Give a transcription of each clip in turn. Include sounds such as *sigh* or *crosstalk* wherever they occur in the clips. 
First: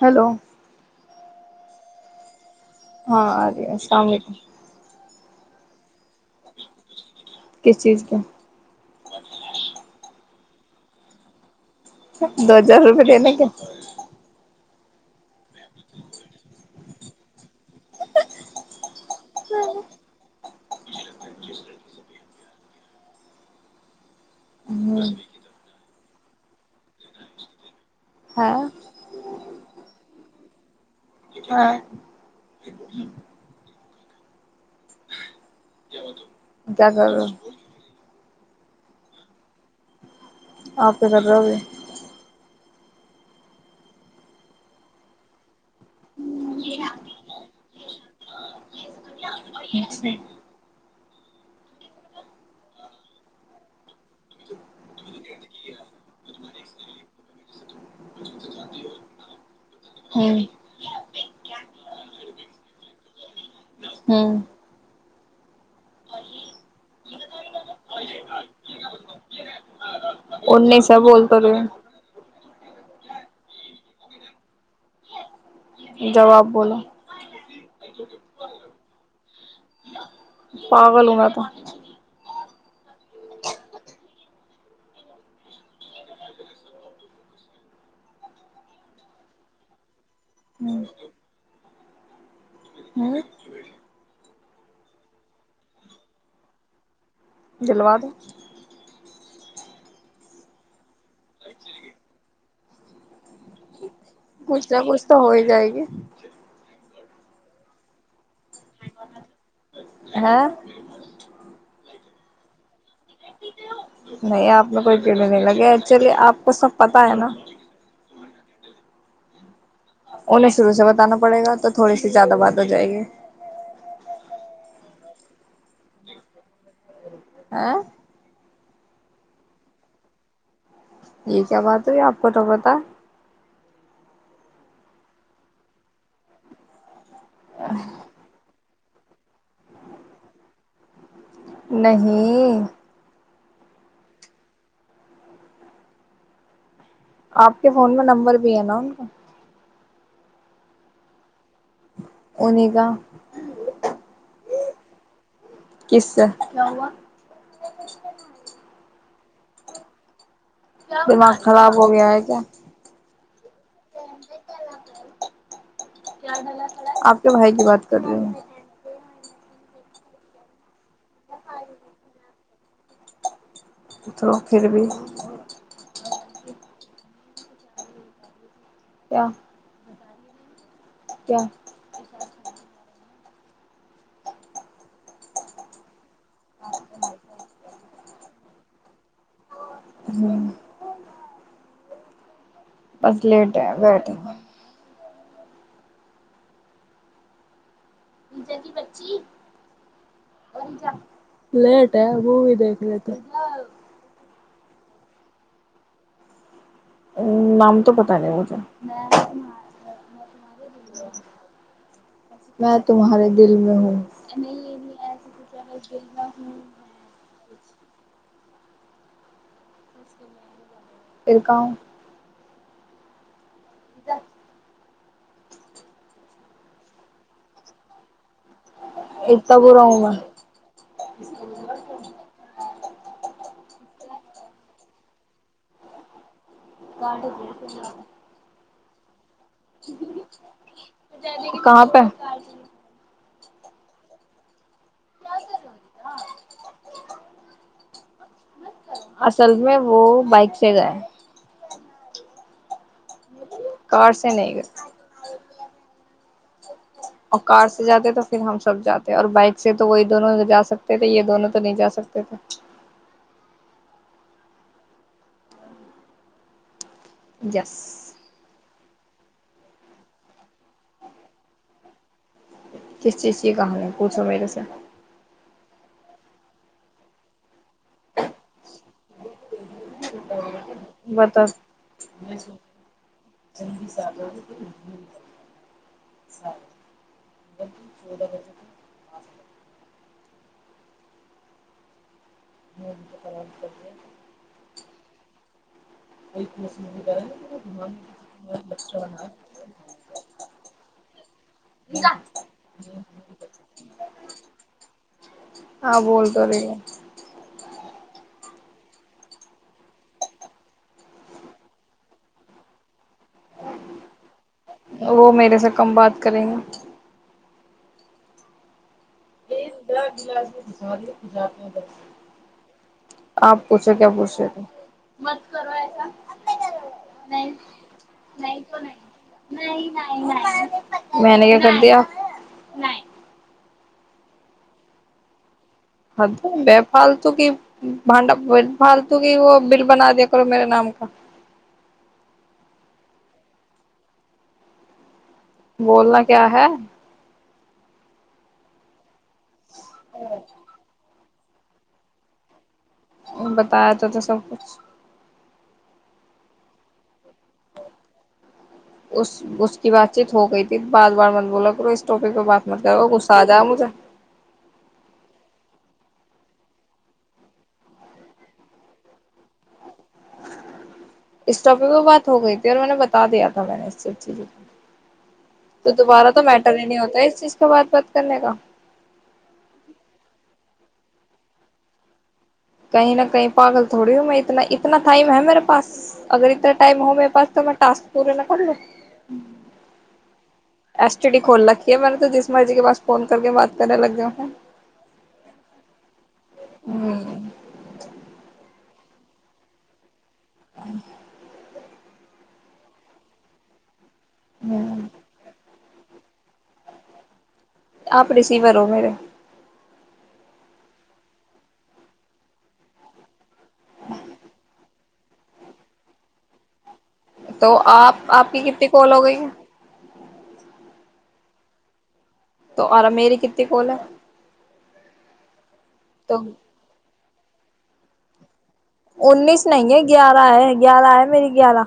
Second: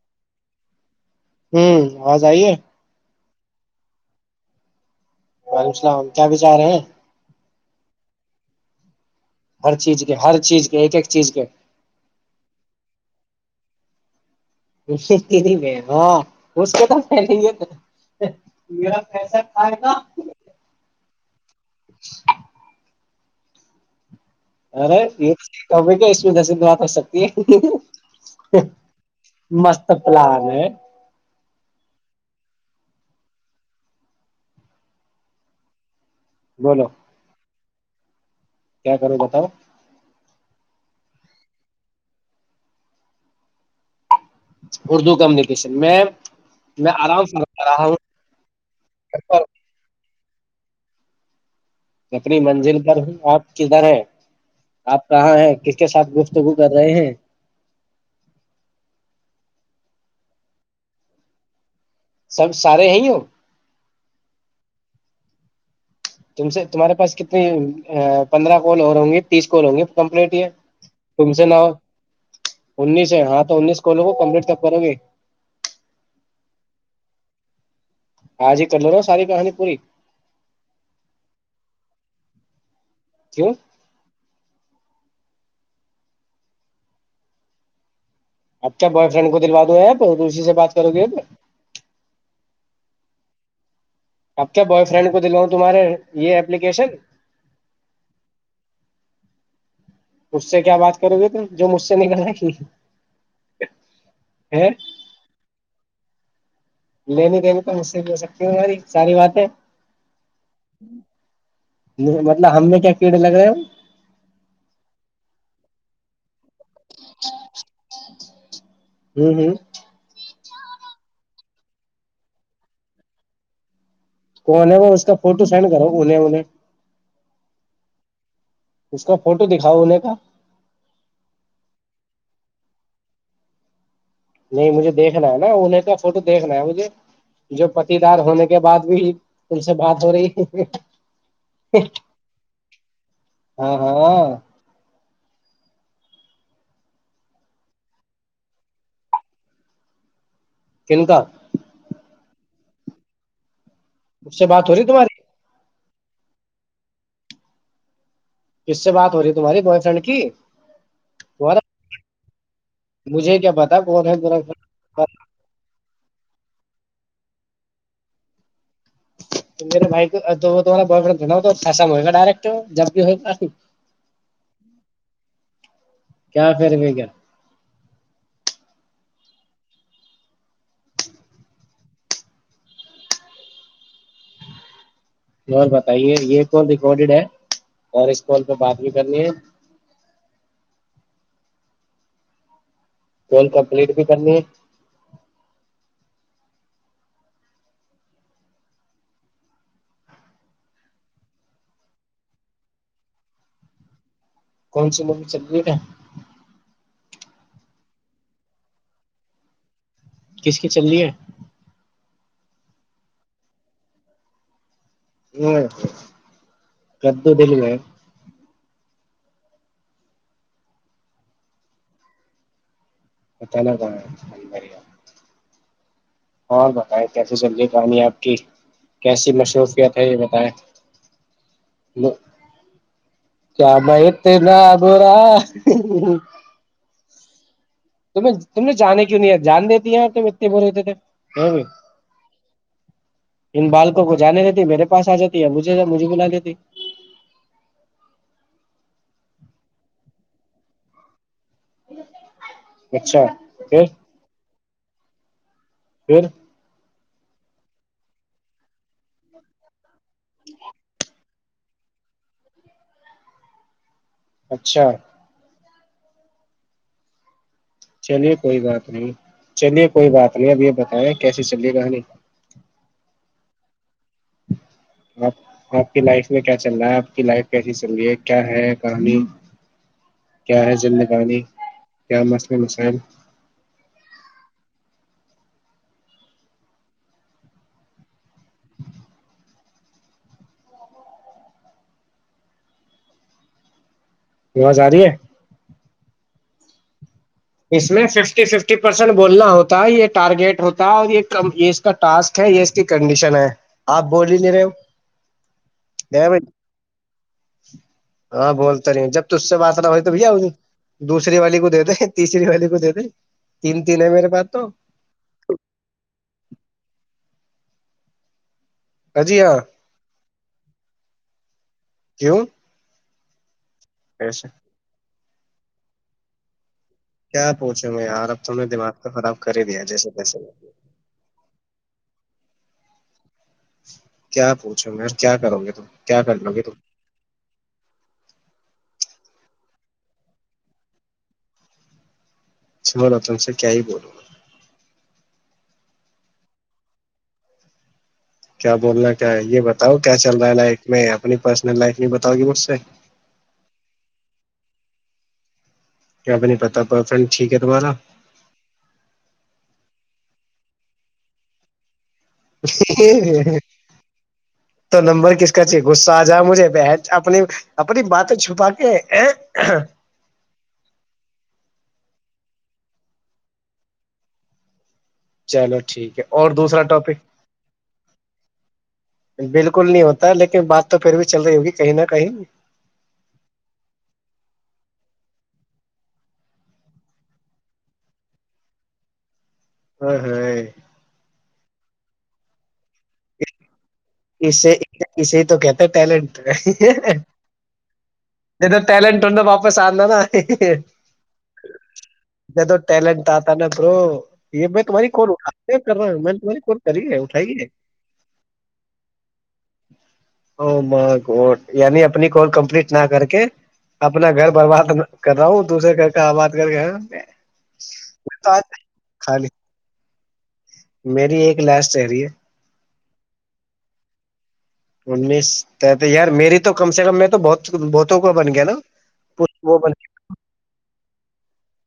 Hello ہوں آواز آئیے ہاں ارے السلام علیکم وعلیکم السلام کیا بچارے کس چیز کے ہر چیز کے ہر چیز کے ایک ایک چیز کے دو ہزار روپئے دینے کے میں اس کو تو کیسا کھائے گا ارے یہ تو ہے کیا اس میں دس بات کر سکتی ہے ہاں مست پلان ہے ہاں بولو *inaudible* کیا کرو بتاؤ آپ کر رہ ہو گے اردو کمیونیکیشن میں میں آرام سے رہا ہوں جی اپنی منزل پر ہوں آپ کدھر ہے آپ کہاں ہیں کس کے ساتھ گفتگو کر رہے ہیں ہوں سب سارے ہیں ہو ہوں تم سے تمہارے پاس کتنی پندرہ کول اور ہوں گے تیس کول ہوں گے ان نہیں سا بولتا رہے انیس ہے ہاں تو انیس کو لوگ کو کمپلیٹ تب کرو گے جواب بولو آج ہی کر لو نا ساری کہانی پوری پاگولوں گا تو کی آپ کیا بوائے فرینڈ کو دلوا دوے آپ اسی سے بات کرو گے اب کیا بوائے فرینڈ کو دلواؤں تمہارے یہ اپلیکیشن جلوا د مجھ سے کیا بات کرو گے تم جو مجھ سے نکلا کی کچھ نہ کچھ تو ہو ہی جائے گی جھ لینی دین تو مجھ سے بھی ہو سکتی ہوں تاری ساری باتیں ہاں مطلب ہم نے کیا کیڑے لگ رہے ہیں نہیں آپ نے کوئی پیڑے نہیں لگے ایکچولی آپ وہ سب پتا ہے نا ہوں ہوں انہیں شروع سے بتانا پڑے گا تو تھوڑی سی زیادہ بات ہو جائے گی تویں وہ اس کا فوٹو سینڈ کرو انیں انہیں ہ اس کا فوٹو دکھاؤ ہونے کا یہ کیا بات ہوئی آپ کو تو پتا نہیں مجھے دیکھنا ہے نا انہیں کا فوٹو دیکھنا ہے مجھے جو پتی دار ہونے کے بعد بھی ان سے بات ہو رہی ہے نہیں ہاں ہاں آپ کے فون میں نمبر بھی ہے نا ان کا کن کا اننے کاا سے بات ہو رہی تمہاری کس کس سے بات ہو رہی ہے تمہاری بوائے فرینڈ کی دماغ تمہارا خراب ہو گیا ہے کیا مجھے کیا پتا کون ہےا آپ کے بھائی کی بات کر رہے ہیں میرے بائی تو وہ ب فڈ بنا ہو توسا میں ہوئے گ ڈائریکٹ جب بھی ہوفی تو پھر بھی کیا پھر میں کیا کیا کیا اور بتائیے یہ کال ریکارڈیڈ ہے اور اس کال پہ بات بھی کرنی ہے ہوں بس ٹول لیٹ ہے کمپلیٹ بھی بیٹھے کرنی ہے لیٹ ہے وہ بھی دیکھ لیتے کون سی مووی چل رہی ہے ا نام تو پتا نہیں مجھے کس کی چلی ہے میں تمہارے دل میں ہوں ہ گدو دل میں پھر گاؤں اتلر کون ہے بڑیا اور بتائیں کیسے چل رہیے کہانی آپ کیسی اتنا برا مصروفیت ہوں ہے یہ بتائیں کیام تیندورا گڈو بکل ت تم نے جانے کیوں نہیں آ جان دیتی ہیں تو اتتے بول دیتے تھے میں بھی کہاں پہ ان بالکوں کو جانے دیتی میرے پاس آ جاتی ہے مجھے مجھے بلا دیتی اصل میں وہ بائک سے گئے ج ک سے نہیں گ پھر اور کار سے جاتے تو پھر ہم سب جاتے ہیں اور بائک سے تو وہی دونوں جا سکتے تھے یہ دونوں تو نہیں جا سکتے تھے اچھا جس چلیے کوئی بات نہیں چلیے کوئی بات نہیں اب یہ بتائیں کیسے چلیے گانی اچی ای کہانی ہے کچھ میرد سےے آپ آپ کی لائف میں کیا چل رہا ہے آپ کی لائف کیسی چل رہی ہے کیا ہے کہانی کیا ہے زندگانی بتا کیا مسم مسائل سٹ ب چوڑ گچۃ آس م کر آواز آ رہی ہے ب ہے اس میں ففٹی ففٹی پرسینٹ بولنا ہوتا یہ ٹارگیٹ ہوتا ہے اور یہ ک یہ اس کا ٹسک ہے یہ اس کی کنڈیشن ہے آپ بول ہی لے رہے ہو ہاں بول بھائی تو رہی ہاں بول تو رہی جب ت اس سے بسلہ ہو توب دوسری والی کو دتے تیسری والی کو دے دیں تین تین ہے میرے پاس تو وہ میرے سے کم بات کریں گے ہ جی ہ گزاری ج ب کیوں آپ پچھ کیا بے ایسے تھ مز کرو ایسا آپ کا کر رہا نہیں کیا پوچھوں میں یار اب تم نہیں نے تو دماغ نہیں خراب کر ہی دیا نہیں جیسے تیسے نہیں میں نے کیا کر دیا کیا پوچھو گے کیا کرو گے تم کیا ہاں کر تو لو گے ب تم فھالتو کی بھڈا پال کیکہ وہ بل بنا دیا کرو میرے نام کا چ بلا تم سے کیا ہی بولوں بولنا کیا ہے کیا بول رہے ہے یہ بتاؤ کیا چل رہا ہے لائق میں اپنی پرسنل لائف نہیں بتاؤ گی مجھ سے بتایا تو تھا سب کچھ کیا بھی نہیں پتا بوائے فرینڈ ٹھیک ہے تمہارا اس اس کی بات *inaudible* ٹھیک ہو گئی تھی بار بار مت بولا کرو اس کو تو نمبر کس کا چاہے غصہ آ جاؤ مجھے بن اپنی اپنی باتیں چھپا کے اس ٹاپک پر بات ہو گئی تھی اور میں نے بتا دیا تھا میں نے اس سب چیزوں کو چلو تو ٹھیک ہے دوبارہ تو اور میٹر دوسرا ہی نہیں ٹاپک ہوتا ہے اس چیز کا بات بات کرنے کا بالکل نہیں ہوتا لیکن بات تو پھر بھی چل رہی ہوگی کہیں نہ کہیں کہیں نہ کہیں پاگل تھوڑی ہوں میں اتنا اتنا ٹائم ہے میرے پاس اگر اتنا ٹائم ہو میرے پاس تو میں ٹاسک پورے نہ کر لوں ائے ہائے یہ م تو جسم جی ب *unintelligible* اسے اسے تو کہتے ٹیلنٹ ہمم جد *unintelligible* ٹلنٹ ہہ تو واپس اندا ہے *inaudible* جدو ٹائلٹ تھا نا برو یہ میں تمہاری کال اٹھا کیا کر رہا ہوں میں نے تمہ کو کری ہے اٹھائیے آپ ریسیور ہو میرے او مائی گاڈ یعنی اپنی کال کمپلیٹ نہ کر کے اپنا گھر برباد کر رہا ہوں دوسرے گھر کا آباد کر کے تو آپ آپ کی کتنی کول ہو گئی خالی میری ایک لاسٹ رہ رہی ہے اورا میری کتے کول ہے انیس تو یار میری تو کم سے کم میں تو تو بہت بہتوں کا بن گیا نا ان نیس وہ نہیں بن ہے گیارہ ہے گیارہ آئے میری گیارہ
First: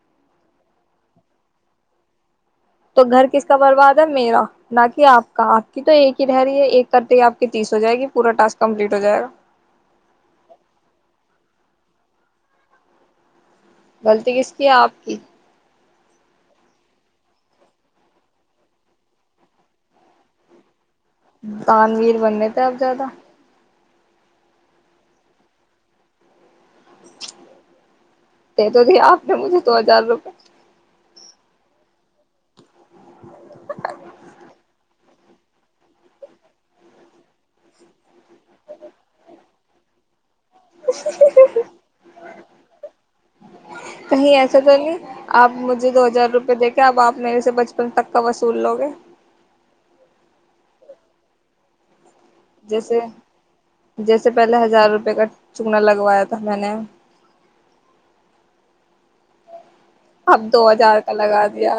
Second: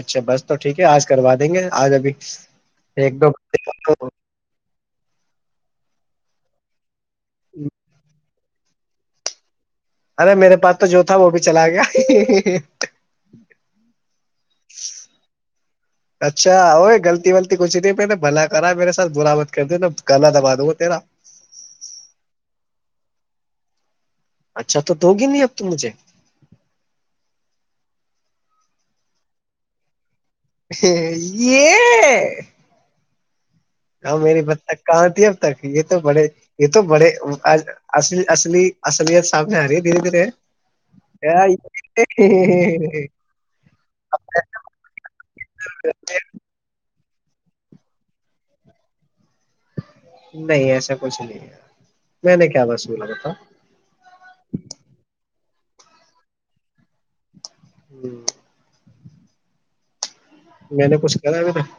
اچھا بس تو ٹھیک ہے آج کروا دیں گے آج ابھی تو ایک گھر دو کس کا برباد ہے میرا نہ کہ آپ کا آپ کی تو ایک ہی رہ رہی ہے ایک کرتے ہی آپ تیس ہو جائے گی پورا ٹسک کمپلیٹ ہو جائے گا ارے میرے پاس تو جو تھا وہ بھی چلا گیا غلطی کس کی ہے آپ کی اچھا وہ غلطی غطتی کچھ نہیں میں نے بھلا کرا میرے ساتھ بر مت کر د نا گلا دبا دوں تیرا تان ویر بننے تھے اپ زیادہ اچھا تو توگی نہیں اب تو مجھے یہ تو ت آپ نے مجھے دو ہزار روپئے یہ ہاں میری بک کہاں تھی اب تک یہ تو بڑے یہ تو بڑے اصل اصلی اصلیت سامنے آ رہی دھیرے دھیرے کہیں ایسا تو نہیں آپ مجھے دو ہزار روپئے دے کے اب آپ میرے سے بچپن تک کا وصول لوگے نہیں ایسا کچھ نہیں ہے میں نے کیا جیسے وصولا بتا جیسے پہلے ہزار روپے کا چوگنا لگوایا تھا میں نے ہوں اب دو میں نے ہزار کا کچھ کرا لگا ابھی تک؟ دیا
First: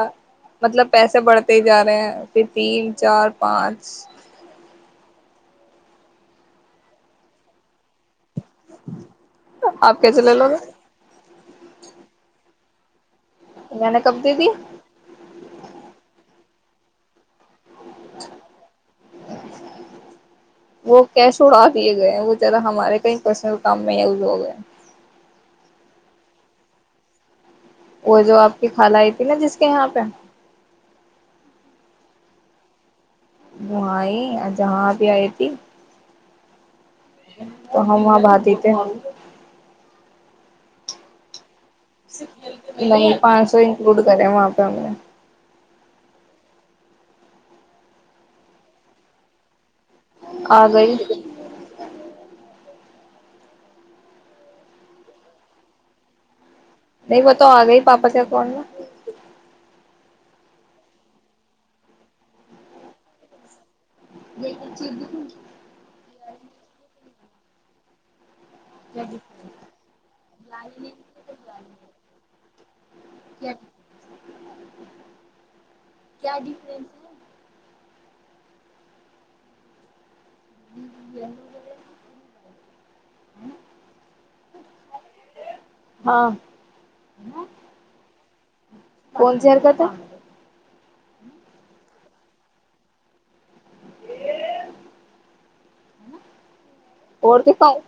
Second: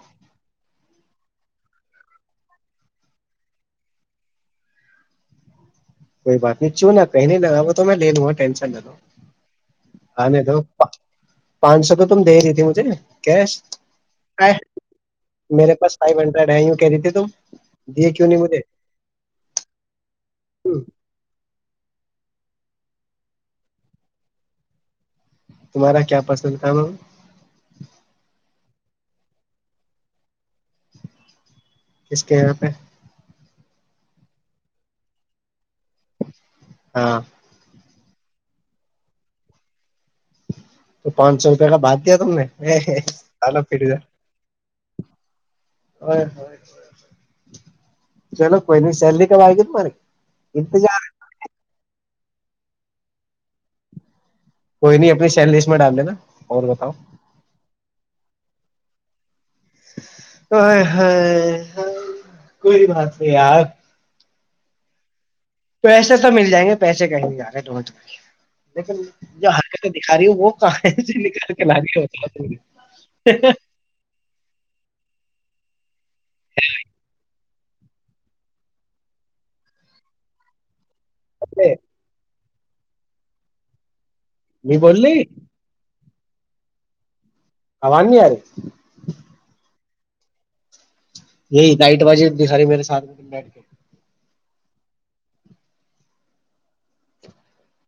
مطلب پیسے بڑھتے ہی جا رہے ہیں پھر تین چار پانچ کوئی بات نہیں چ نہا کہئی نہیں لراب تو میں لے لوں گا ٹینشن نہ دو آپ کیسے ہ لے نہیں لو تو گے پانچ سو تو تم دے رہی تھی مجھے جم ش میں نے کب دے دی میرے پاس فو ہڈڈ لڑائیوں کہہ رہی تھی تم دیے کیوں نہیں مجھے وہ کیش ہوا دیے گئے ہیں وہ ذرا ہمارے کہیں پرسنل کام میں یز ہو گئے تمہارا کیا پسند تھا م وہ جو آپ کی خال آئی تھی نا جس کے یہاں پہ کس کے یہاں پہ وہاںئی جہاں بھی آئی تھی ہاں تو ہم وہاں بات تھ ہم تو پانچ چار نہیں پانچ سو پھر انکلوڈ کرے وہاں پہ ہم نے چلو کوئی نہیں سیلری کب آ گئی ت ماری *unintelligible* آ گئی *unintelligible* کوئی نہیں اپنی سیل لسٹ میں ڈاب لے نا نہیں وہ تو آ گئی بابا کیا کون نا کوئی بات نہیں یار بالکل چی پیسے تو مل جائیں گے پیسے کہیں ے دو *unintelligible* لیکن جو ح دکھا رہی ہوں وہ کہ نک کے لای *unintelligible* کیا *unintelligible* کیا ڈفرنس ہے *inaudible* اے *unintelligible* ہوں *unintelligible* م بوللی *unintelligible* ہاں آان نہیںی ار *unintelligible* کون سی حرکت ہے یہی تائٹ بازی دکھا رہی میرے سات میں بیٹھ کے اور کہ پائے *inaudible*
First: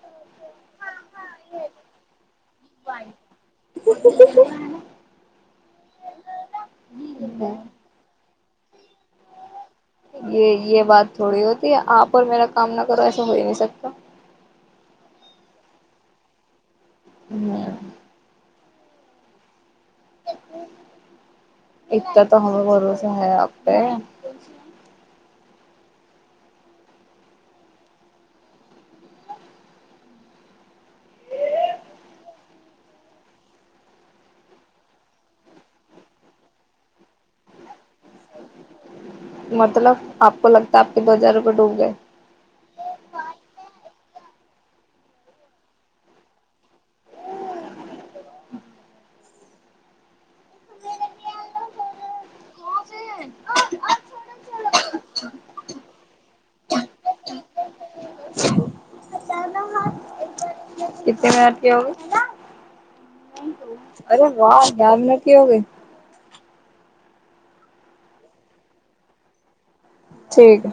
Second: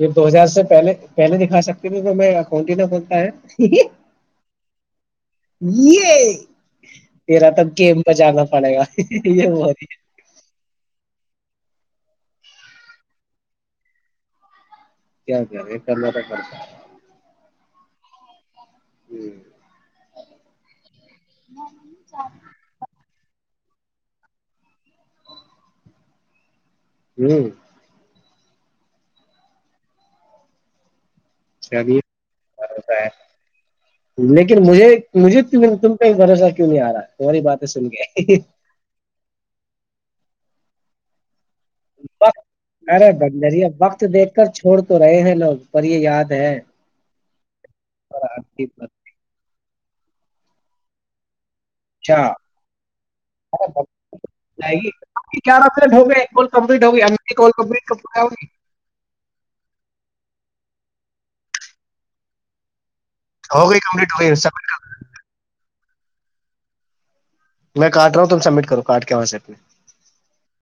یہ دو ہزار سے پہلے پہلے دکھا سکتی ت میں اکنٹ ہی نہ کنتا ہے یہ تیرا تب گیم ب جانا تھا پڑے گا یہ ب *unintelligible* یہ یہ بات تھوڑی ہوت آپ اور میرا کام نہ کرو ایسا ہو ہی نہیں سکتا کیا کر رہے کرنا تھا کرتا ہ *unintelligible* جی ایکتا تو ہمیں بھروسہ ہے آپ ا *unintelligible* ہوں لیکن مجھے مجھے تم پہ بھروسہ کیوں نہیں آ رہا تمہاری باتیں سن کے مطلب آپ کو لگتا ہے آپ کے بازار وقت ارے بنجرییا وقت دیکھ کر چھوڑ تو رہے ہیں لوگ پر یہ یاد ہے اور آپ اچھا گی کیاٹ ہوگ کمپٹ ہوگی کمگی کتنے منٹ کے ہو ہو گئی کمپلیٹ ارے ہوگئی واہ دان میں کی ہو گئی میں کاٹ رہا ہوں تم سمٹ کرو کاارڈ کیا وہاں سے اپنے ٹھیک ہے